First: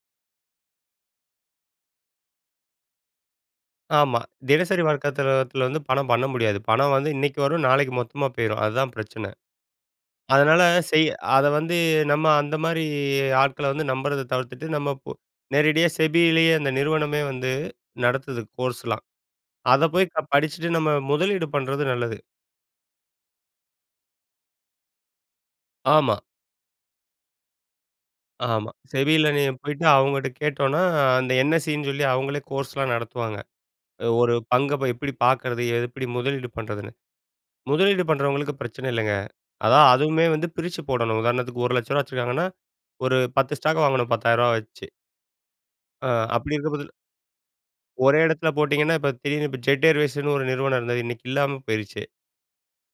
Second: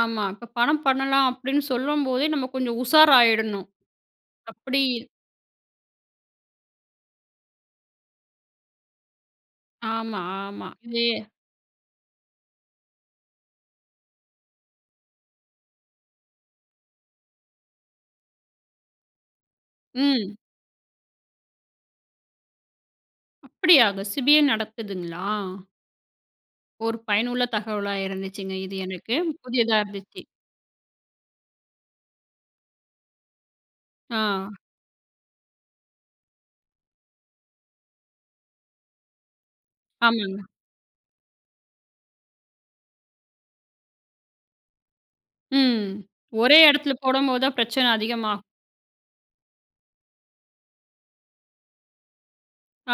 ஆமா. இப்போ பணம் பண்ணலாம் அப்படின்னு சொல்லும்போதே நம்ம கொஞ்சம் உஷாராயிடணும். ஆமா. அப்படி தினசரி வர்க்கத்தத்தில தில வந்து பணம் பண்ண முடியாது. பணம் வந்து இன்னைக்கு வரும், நாளைக்கு மொத்தமா போயிரும், அதுதான் பிரச்சனை. ஆமா, அதனால ஆமா. இதே செய் அதை வந்து நம்ம அந்த மாரி ஆட்களை வந்து நம்புறத தவிர்த்துட்டு, நம்ம இப்போ நேரடியா SEBIலேயே அந்த நிறுவனமே வந்து நடத்துது கோர்ஸ்லாம். அதை போய் க ம். படிச்சிட்டு, நம்ம முதலீடு பண்ணுறது நல்லது. அப்படியாங்க! SEBIயே நடக்குதுங்களா? ஆமா. ஒரு பயனுள்ள தகவலா இருந்துச்சுங்க, ஆமா. இது எனக்கு. SEBIல நீங்க புதியதா போய்ட்டு இருந்துச்சு. அவங்ககிட்ட கேட்டோம்னா, அந்த NSEன்னு சொல்லி அவுங்களே கோர்ஸ்லாம் நடத்துவாங்க. அ ஒரு ஆ. பங்கை ப எப்படி பார்க்கிறது? எப்படி முதலீடு பண்ணுறதுன்னு, முதலீடு பண்ணுறவங்களுக்கு பிரச்சனை இல்லைங்க. அதான் அதுவுமே ஆமாங்க. வந்து பிரிச்சு போடணும், உதாரணத்துக்கு ரூ. 1,00,000 வச்சுருக்காங்கன்னா, ஒரு 10 ஸ்டாக் வாங்கணும். ரூ. 10,000 வச்சு. ம். ஆ, அப்படி ஒரே இருக்க பதில் இடத்துல போடம் போதுதான் பிரச்சனை ஒரே அதிகமாகும். இடத்துல போட்டீங்கன்னா, இப்போ திடீர்னு இப்போ Jet Airwaysன்னு ஒரு நிறுவனம் இருந்தது, இன்னைக்கு இல்லாம போயிருச்சு.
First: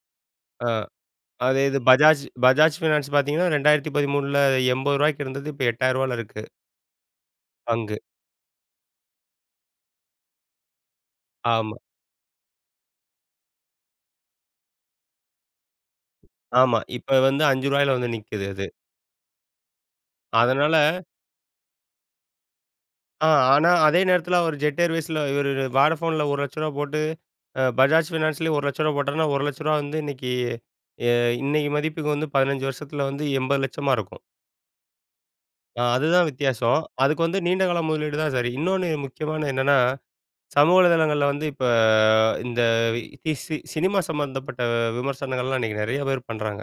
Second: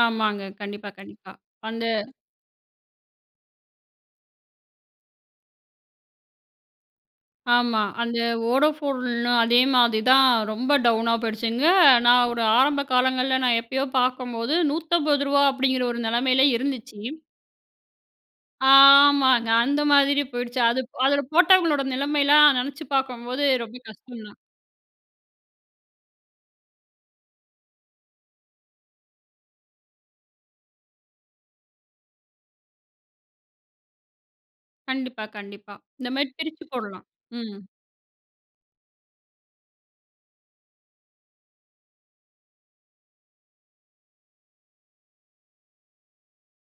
ஆமாங்க. ஆ. கண்டிப்பா, கண்டிப்பா. அது இது வந்து Bajaj Bajaj Finance பார்த்தீங்கன்னா, 2013ல ரூ. 80க்கு இருந்தது, இப்போ ரூ. 8,000ல இருக்கு. ஆமா. பங்கு. அந்த வோடாஃபோன்ல அதே மாதிரிதான் ரொம்ப டவுனா போயிடுச்சுங்க. ஆமா. நான் ஒரு ஆரம்ப காலங்கள்ல நான் எப்பயோ பார்க்கும்போது ரூ. 150 அப்படிங்கிற ஒரு நிலைமையில ஆமா. இருந்துச்சு. இப்ப வந்து ரூ. 5ல வந்து நிக்குது அது. ஆமாங்க. அந்த மாதிரி போயிடுச்சு. அது ப் அதனால அதில போட்டவங்களோட நிலைமையெல்லாம் நினைச்சு ஆ, பார்க்கும்போது ஆனா ரொம்ப அதே கஷ்டம் நேரத்தில தான். அவர் Jet Airwaysல இவர் Vodafoneல ரூ. 1,00,000 போட்டு, அ Bajaj Financeலயும் ரூ. 1,00,000 போட்டான்னா, ரூ. 1,00,000 வந்து இன்னைக்கு, அ இன்னைக்கு மதிப்புக்கு வந்து 15 வருஷத்தில வந்து 80,00,000 இருக்கும். கண்டிப்பா, கண்டிப்பா. ஆ, இந்த அதுதான் மாரி பிரிச்சு வித்தியாசம். போடலாம். அதுக்கு வந்து ம். நீண்ட கால முதலீடுதான் சரி. இன்னொன்னு முக்கியமானது என்னன்னா, சமூக வலைதளங்கள்ல வந்து இப்ப இந்த ஸ் சினிமா சம்மந்தப்பட்ட விமர்சனங்கள்லாம் இன்னைக்கு நிறைய பேர் பண்றாங்க.